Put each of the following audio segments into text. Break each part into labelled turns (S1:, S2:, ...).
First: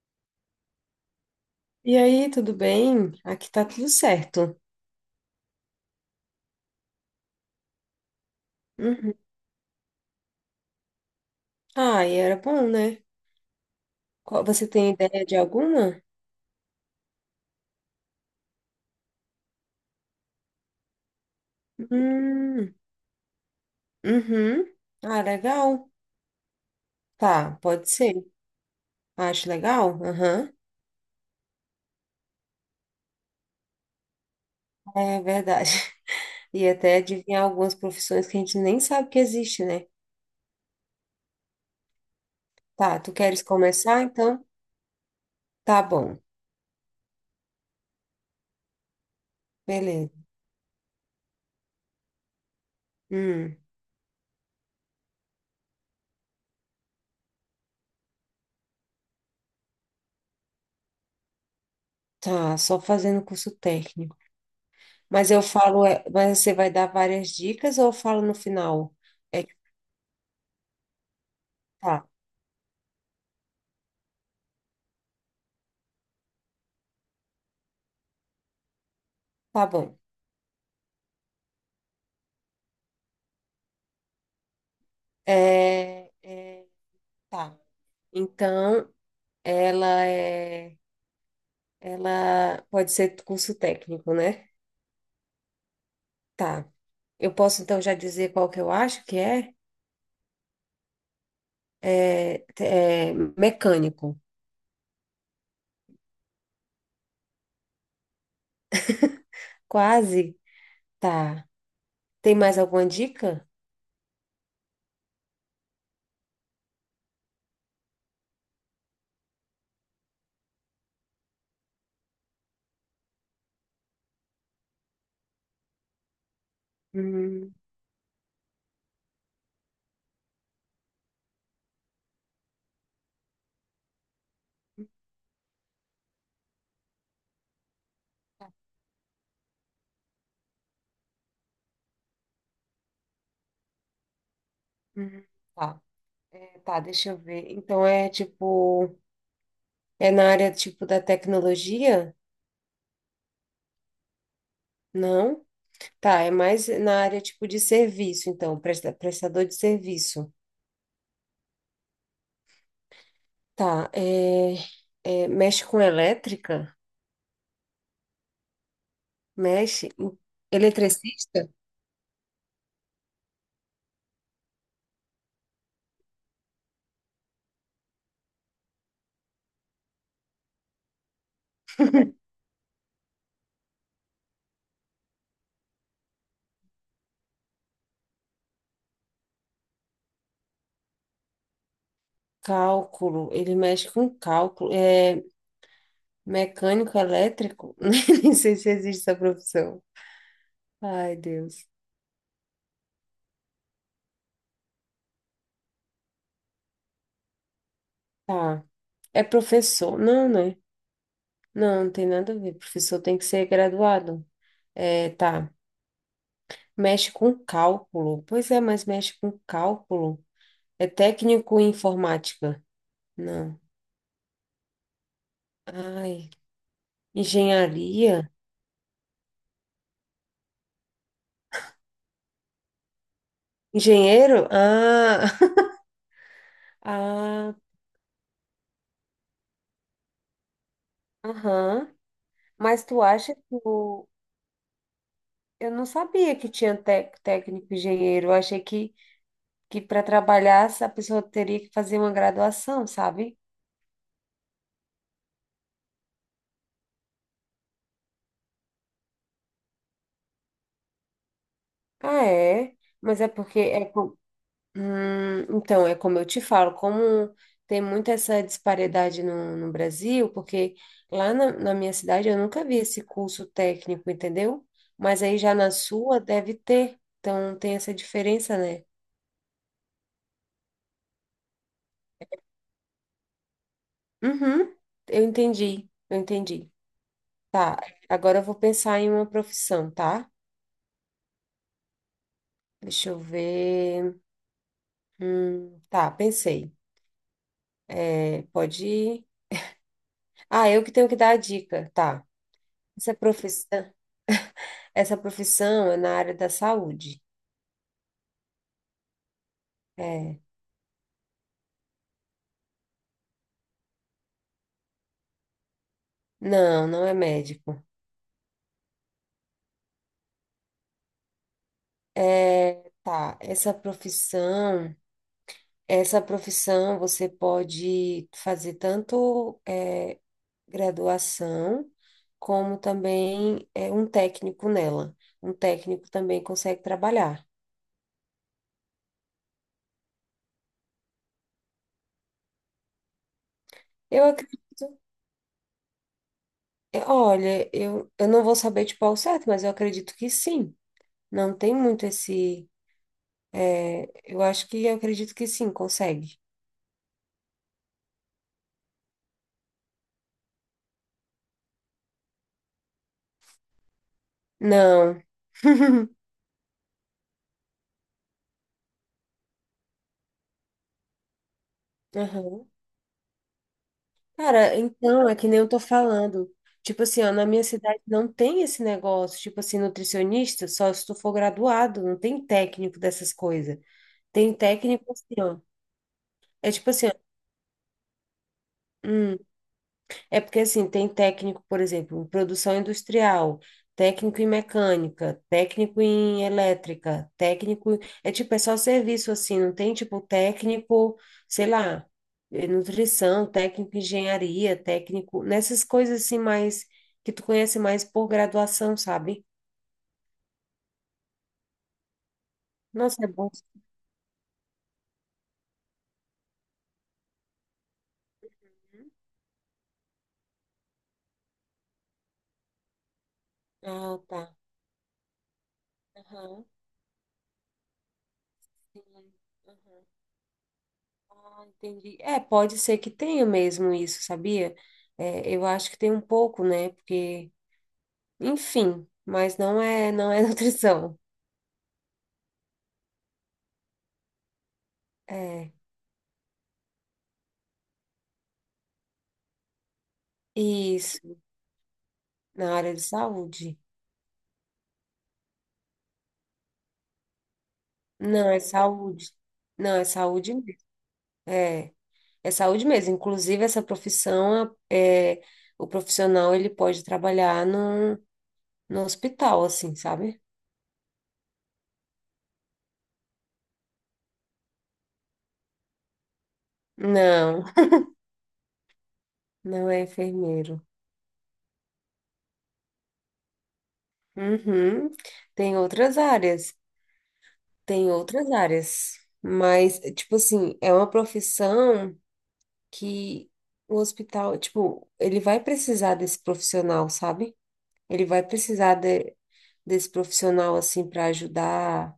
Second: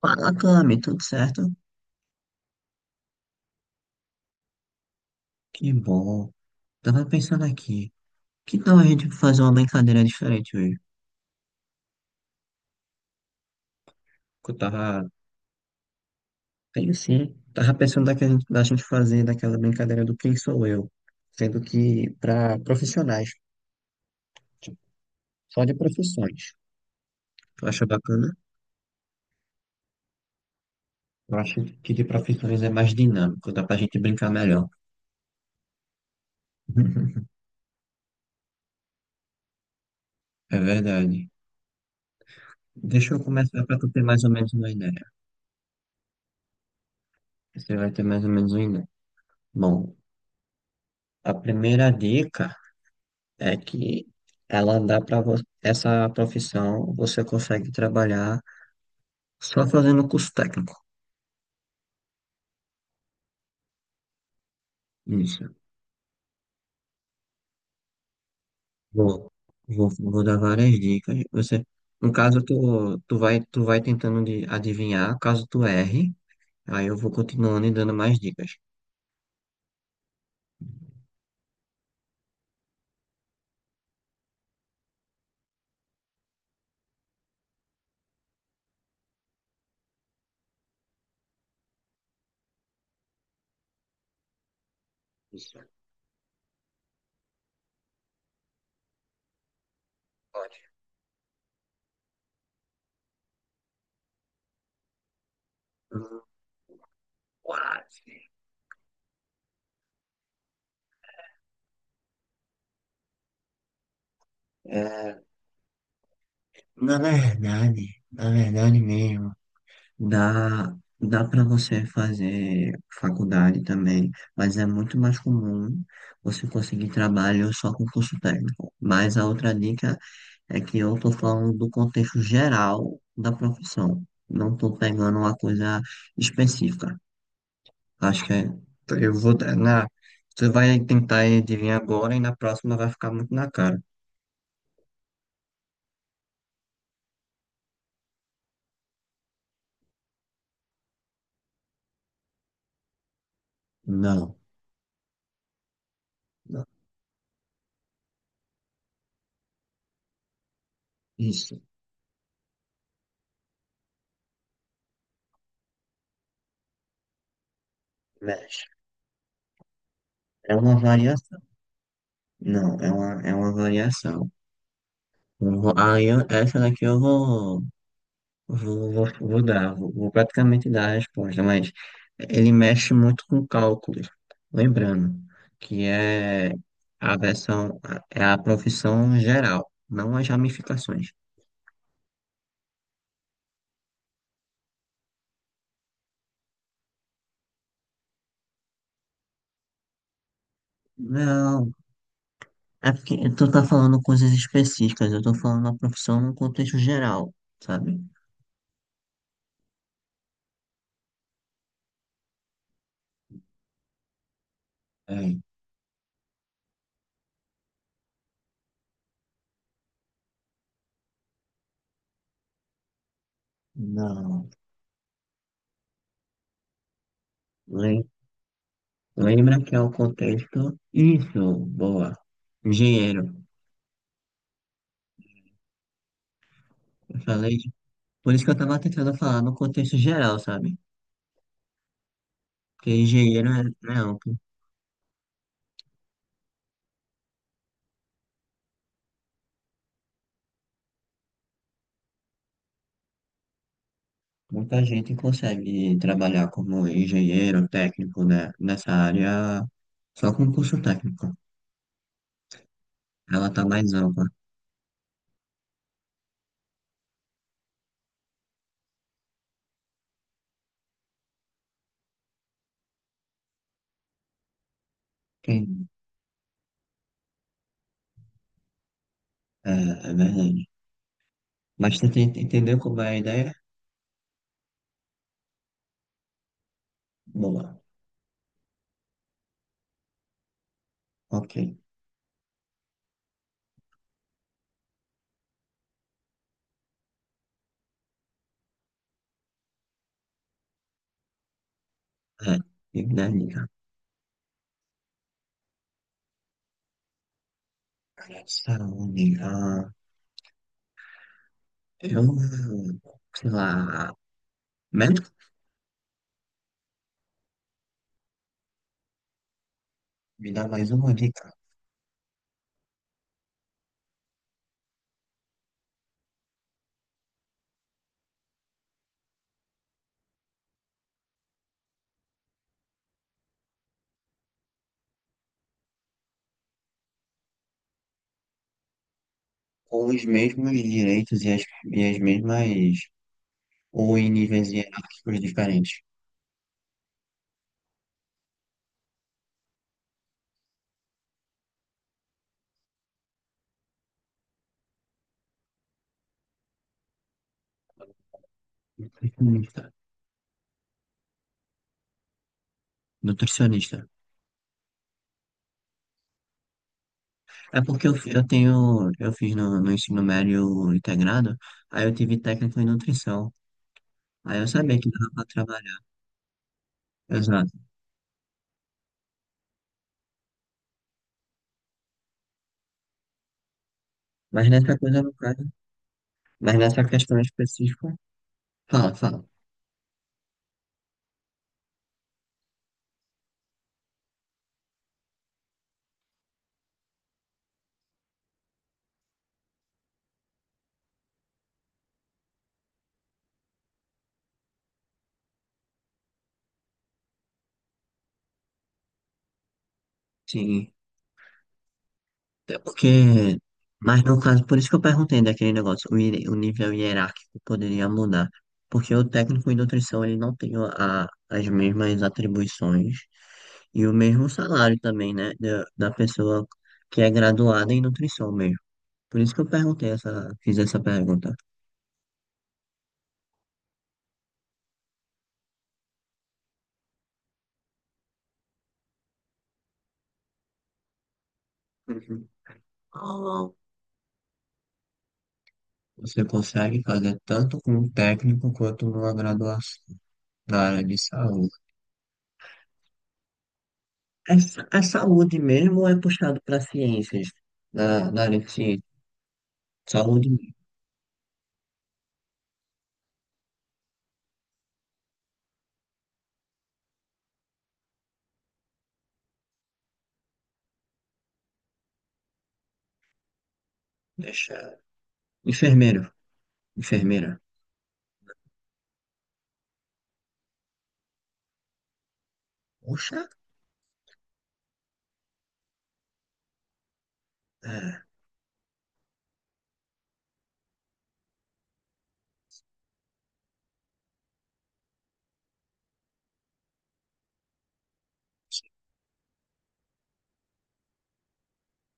S1: Fala, Cami, tudo certo?
S2: E aí, tudo bem? Aqui tá tudo certo.
S1: Que bom. Tava pensando aqui, que tal a gente
S2: Uhum.
S1: fazer uma brincadeira diferente hoje?
S2: Ah, e era bom, né? Qual-
S1: Que Eu
S2: Você tem
S1: tava,
S2: ideia de alguma?
S1: tenho sim, tava pensando da gente fazer daquela brincadeira do Quem Sou Eu, sendo que para
S2: Hum,
S1: profissionais,
S2: uhum.
S1: tipo,
S2: Ah,
S1: só de
S2: legal.
S1: profissões.
S2: Tá,
S1: Tu acha
S2: pode ser.
S1: bacana?
S2: Acho legal. Aham.
S1: Eu acho que de profissões é mais dinâmico, dá pra gente brincar melhor.
S2: É verdade. E até adivinhar algumas profissões que a gente nem sabe que existe, né?
S1: É verdade.
S2: Tá,
S1: Deixa
S2: tu
S1: eu
S2: queres
S1: começar para tu ter
S2: começar?
S1: mais ou
S2: Então,
S1: menos uma ideia.
S2: tá bom.
S1: Você vai ter mais ou menos uma ideia. Bom,
S2: Beleza.
S1: a primeira dica. É
S2: Hum,
S1: que ela dá para Essa profissão, você consegue trabalhar só fazendo curso técnico.
S2: tá, só fazendo curso técnico. Mas eu
S1: Isso.
S2: falo, mas você vai dar várias dicas ou eu falo no final?
S1: Vou,
S2: É que
S1: Vou dar várias dicas. Você,
S2: tá,
S1: no caso, tu vai tentando de adivinhar, caso tu erre, aí eu vou continuando e dando mais dicas.
S2: tá bom. É, é, tá. Então, ela é, ela pode ser curso técnico, né?
S1: Isso.
S2: Tá. Eu posso então já dizer qual que eu acho que é?
S1: Pode.
S2: É mecânico.
S1: Hum, Quase.
S2: Quase. Tá. Tem mais alguma dica?
S1: É, na verdade mesmo. Dá para você fazer faculdade também, mas é muito mais comum você conseguir trabalho
S2: Hum,
S1: só com curso técnico. Mas a outra dica é que eu estou falando do contexto geral da profissão, não estou pegando uma coisa específica. Acho que é- eu vou. Na, Você vai tentar adivinhar agora e na próxima vai ficar muito na cara.
S2: hum, tá. Tá, deixa eu ver. É na área tipo da tecnologia?
S1: Não,
S2: Não? Tá, é
S1: não.
S2: mais na área tipo de serviço, então, prestador de serviço.
S1: Isso,
S2: Tá, mexe com elétrica,
S1: mexe.
S2: mexe,
S1: É uma variação.
S2: eletricista,
S1: Não, é uma variação. Eu vou- Aí eu- Essa daqui eu vou, vou, vou, vou dar, vou, vou praticamente dar a resposta, mas ele mexe muito com cálculos. Lembrando que a versão, é a profissão geral, não as ramificações.
S2: cálculo, ele mexe com cálculo, mecânico elétrico, nem sei se existe essa profissão. Ai, Deus.
S1: Não, é porque tu tá falando coisas específicas, eu tô falando a profissão no contexto geral, sabe?
S2: Tá, é professor, não, né? Não, não tem nada a ver, professor tem que ser graduado. É,
S1: É,
S2: tá, mexe com cálculo, pois é, mas mexe com cálculo. É técnico em informática, não.
S1: não.
S2: Ai,
S1: Lem-
S2: engenharia.
S1: Lembra que é o contexto. Isso, boa. Engenheiro.
S2: Engenheiro?
S1: Eu
S2: Ah,
S1: falei Por isso que eu tava tentando falar no contexto geral, sabe?
S2: aham. Mas
S1: Porque
S2: tu acha que
S1: é
S2: o...
S1: amplo.
S2: Eu não sabia que tinha técnico engenheiro. Eu achei que para trabalhar essa pessoa teria que fazer uma graduação, sabe?
S1: Muita gente consegue trabalhar como engenheiro técnico, né? Nessa área só com curso técnico.
S2: Ah, é? Mas é
S1: Ela
S2: porque
S1: tá
S2: é
S1: mais
S2: com...
S1: ampla.
S2: Então, é como eu te falo, como tem muita essa disparidade no Brasil, porque lá na minha cidade eu nunca vi esse curso técnico, entendeu? Mas aí já na
S1: Sim.
S2: sua deve ter. Então tem essa diferença, né?
S1: É, é verdade. Mas entendeu como é a ideia?
S2: Uhum, eu entendi. Tá,
S1: Boa.
S2: agora eu vou pensar em uma profissão, tá?
S1: Ok.
S2: Deixa eu ver. Tá, pensei. É, pode ir. Ah, eu que tenho que dar a dica, tá.
S1: É. E
S2: Essa
S1: daí, cara?
S2: profissão, essa profissão é na área da saúde.
S1: Cara de saúde. Ah,
S2: É.
S1: eu, sei lá, médico?
S2: Não, não é médico.
S1: Me dá mais uma dica.
S2: É, tá, essa profissão você pode fazer tanto. Graduação, como também é um técnico nela. Um técnico também consegue trabalhar.
S1: Com os mesmos direitos e as mesmas ou
S2: Eu
S1: em níveis
S2: acredito,
S1: hierárquicos diferentes?
S2: olha, eu não vou saber tipo ao certo, mas eu acredito que sim. Não tem muito esse. Eu acho que eu acredito que sim, consegue.
S1: Nutricionista. Nutricionista.
S2: Não.
S1: É porque eu, fi- eu tenho, eu fiz no ensino médio integrado, aí eu tive
S2: Aham.
S1: técnico em nutrição. Aí eu
S2: Cara,
S1: sabia que
S2: então,
S1: dava
S2: é
S1: para
S2: que nem eu tô
S1: trabalhar.
S2: falando. Tipo assim, ó, na minha
S1: Exato.
S2: cidade não tem esse negócio, tipo assim, nutricionista, só se tu for graduado, não tem técnico dessas coisas. Tem
S1: Mas nessa
S2: técnico
S1: coisa, no
S2: assim, ó.
S1: caso,
S2: É
S1: mas
S2: tipo
S1: nessa
S2: assim, ó,
S1: questão específica, fala,
S2: hum,
S1: fala.
S2: é porque assim, tem técnico, por exemplo, em produção industrial, técnico em mecânica, técnico em elétrica, técnico. É tipo, é só serviço assim, não tem tipo técnico, sei lá, nutrição, técnico em engenharia, técnico, nessas coisas assim mais que tu conhece mais por graduação, sabe?
S1: Sim. Até
S2: Nossa, é bom.
S1: porque, mas no caso, por isso que eu perguntei daquele negócio, o nível hierárquico poderia mudar, porque o técnico em nutrição ele não tem as mesmas atribuições e o
S2: Ah,
S1: mesmo
S2: tá.
S1: salário também, né, da
S2: Aham.
S1: pessoa que é graduada em nutrição mesmo.
S2: Sim.
S1: Por isso que eu
S2: Aham.
S1: perguntei fiz essa pergunta.
S2: Entendi. É, pode ser que tenha mesmo isso, sabia? É, eu acho que tem um pouco, né? Porque, enfim, não é nutrição.
S1: Uhum. Qual
S2: É,
S1: Você consegue fazer tanto com um técnico quanto numa graduação da área de
S2: isso,
S1: saúde.
S2: na área de saúde.
S1: A saúde mesmo é puxado para ciências, na
S2: Não,
S1: área
S2: é
S1: de ciência.
S2: saúde. Não, é
S1: Saúde,
S2: saúde mesmo. É, É saúde mesmo. Inclusive, essa profissão, o profissional, ele pode trabalhar no hospital, assim, sabe?
S1: deixa. Enfermeiro, enfermeira.
S2: Não, não é enfermeiro.
S1: Poxa,
S2: Uhum. Tem outras áreas. Tem
S1: é.
S2: outras áreas, mas, tipo assim, é uma profissão que o hospital, tipo, ele vai precisar desse profissional, sabe? Ele vai precisar de- desse profissional, assim, para ajudar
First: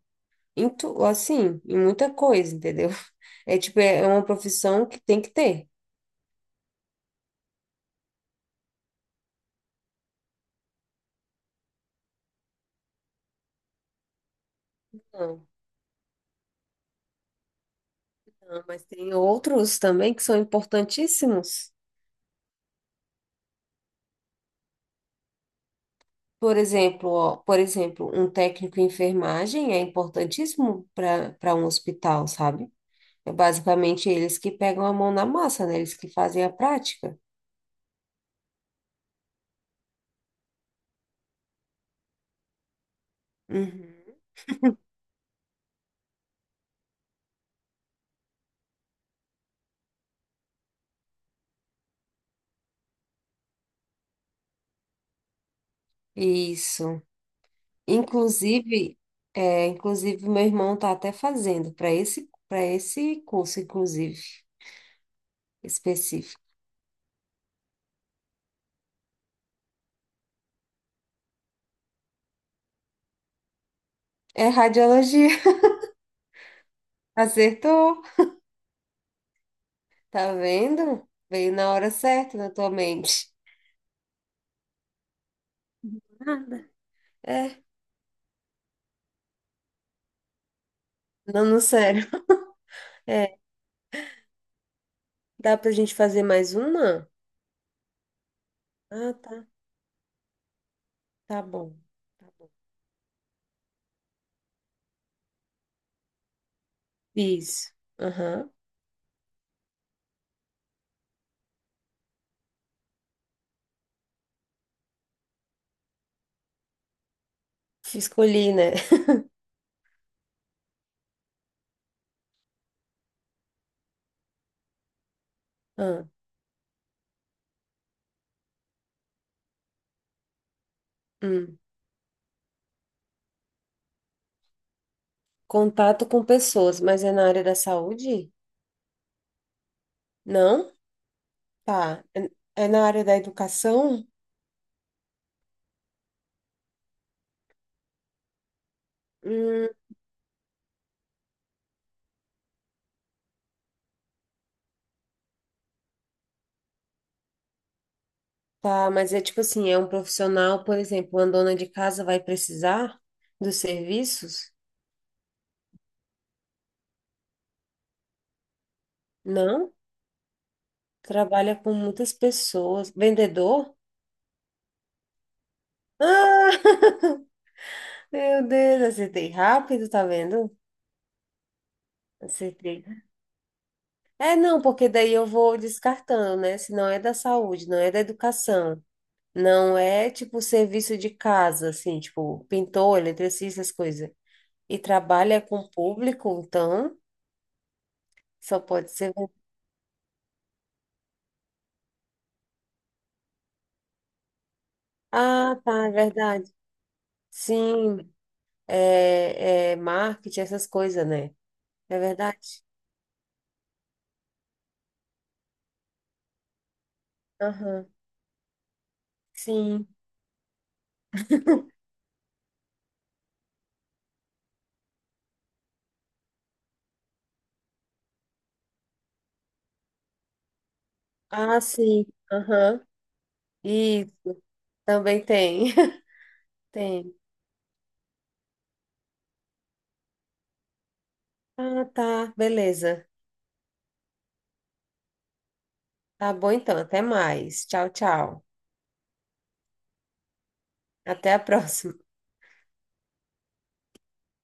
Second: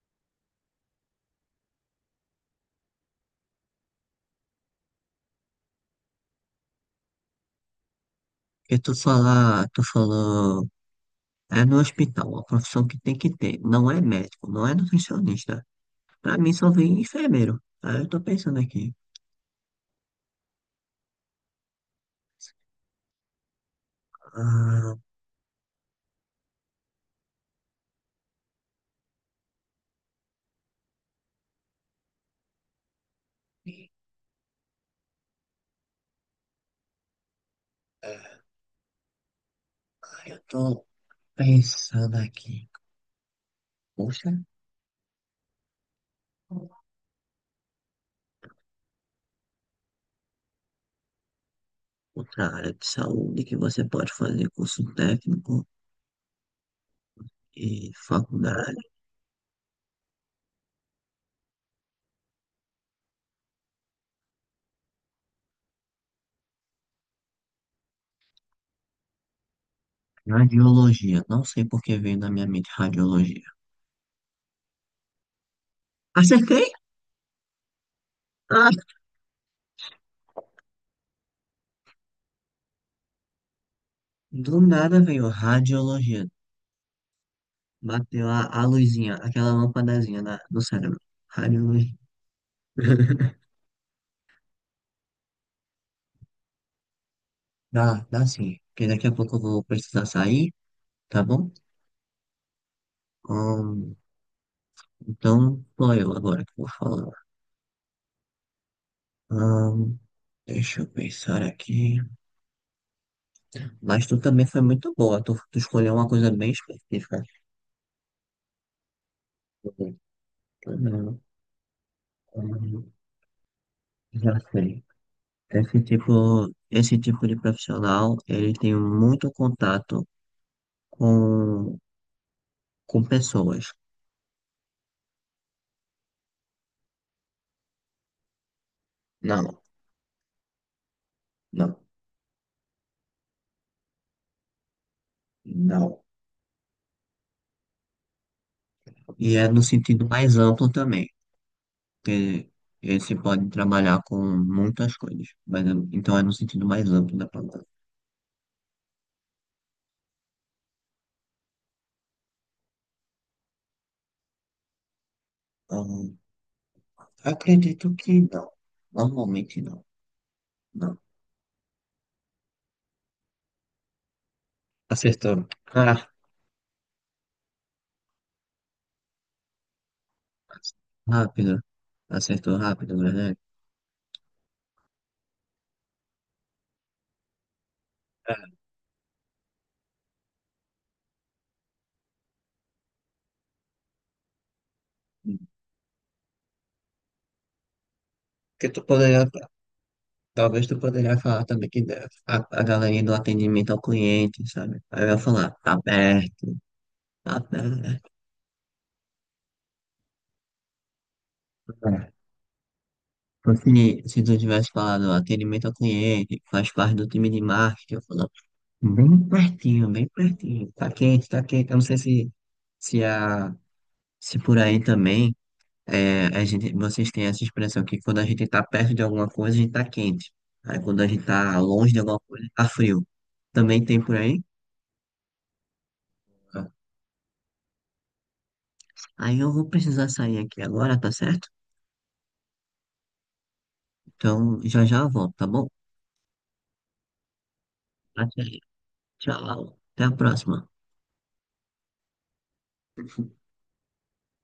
S2: em tu, assim, em muita coisa, entendeu? É tipo, é uma profissão que tem que ter.
S1: Porque tu falou, é no hospital, a profissão que tem que ter. Não é médico, não é
S2: Não,
S1: nutricionista. Pra mim só vem enfermeiro. Aí eu tô pensando
S2: não,
S1: aqui.
S2: mas tem outros também que são importantíssimos.
S1: Ah,
S2: Por exemplo, ó, por exemplo, um técnico em enfermagem é importantíssimo para um hospital, sabe? É basicamente eles que pegam a mão na massa, né? Eles que fazem a prática.
S1: é. Ah, eu tô pensando aqui.
S2: Uhum.
S1: Poxa, outra área de saúde que você pode fazer curso técnico
S2: Isso.
S1: e faculdade.
S2: Inclusive, inclusive meu irmão tá até fazendo para esse curso, inclusive, específico.
S1: Radiologia. Não sei por que veio na minha mente radiologia.
S2: É radiologia.
S1: Acertei?
S2: Acertou.
S1: Ah,
S2: Tá vendo? Veio na hora certa na tua mente.
S1: do nada veio radiologia.
S2: Nada. É.
S1: Bateu a luzinha, aquela lâmpadazinha no cérebro.
S2: Não, não,
S1: Radiologia.
S2: sério. É. Dá pra gente fazer mais uma?
S1: Dá sim. Porque daqui a
S2: Ah,
S1: pouco eu
S2: tá.
S1: vou precisar sair, tá
S2: Tá
S1: bom?
S2: bom. Tá bom.
S1: Ahn, então, sou eu agora que vou falar.
S2: Isso. Aham.
S1: Ahn, deixa eu pensar aqui. Mas tu também foi muito boa. Tu escolheu uma coisa bem específica.
S2: Escolhi, né?
S1: Ahn, ahn, Já sei. Esse
S2: Ah,
S1: tipo, Esse tipo de profissional, ele tem muito contato
S2: hum.
S1: com, com pessoas.
S2: Contato com pessoas, mas é na área da saúde?
S1: Não,
S2: Não?
S1: não,
S2: Tá. É na área da educação?
S1: não. E é no
S2: Hum,
S1: sentido mais amplo também, que esse pode trabalhar com muitas coisas, então é no sentido mais amplo da palavra.
S2: tá, mas é tipo assim, é um profissional, por exemplo, uma dona de casa vai precisar dos serviços?
S1: Hum, acredito que não. Normalmente
S2: Não?
S1: não, não.
S2: Trabalha com muitas pessoas. Vendedor?
S1: Acertou. Ah,
S2: Ah! Meu Deus, acertei rápido, tá vendo?
S1: rápido. Acertou
S2: Acertei.
S1: rápido, né?
S2: É, não, porque daí eu vou descartando, né? Se não é da saúde, não é da
S1: É.
S2: educação. Não é tipo serviço de casa, assim, tipo pintor, eletricista, essas coisas. E trabalha com público, então só
S1: Porque tu
S2: pode ser.
S1: poderia Talvez tu poderia falar também a galerinha do atendimento ao cliente, sabe? Aí vai falar,
S2: Ah,
S1: tá
S2: tá, é
S1: aberto,
S2: verdade.
S1: tá aberto.
S2: Sim, é marketing, essas coisas, né? É
S1: É.
S2: verdade?
S1: Então, se tu tivesse falado atendimento ao cliente, faz parte do time de
S2: Aham,
S1: marketing, eu falo,
S2: Sim.
S1: bem pertinho, tá quente, tá quente. Eu não sei se, a, se por aí também é, a gente, vocês têm essa expressão que quando a gente tá perto de alguma coisa, a gente tá quente. Aí quando a gente tá
S2: Ah,
S1: longe de
S2: sim.
S1: alguma coisa, tá
S2: Aham.
S1: frio. Também tem
S2: E
S1: por aí?
S2: também tem. Tem.
S1: Aí eu vou precisar sair aqui agora, tá certo?
S2: Ah, tá, beleza.
S1: Então já já eu volto, tá bom?
S2: Tá bom então, até mais. Tchau,
S1: Até
S2: tchau.
S1: aí. Tchau. Até a próxima.
S2: Até a próxima.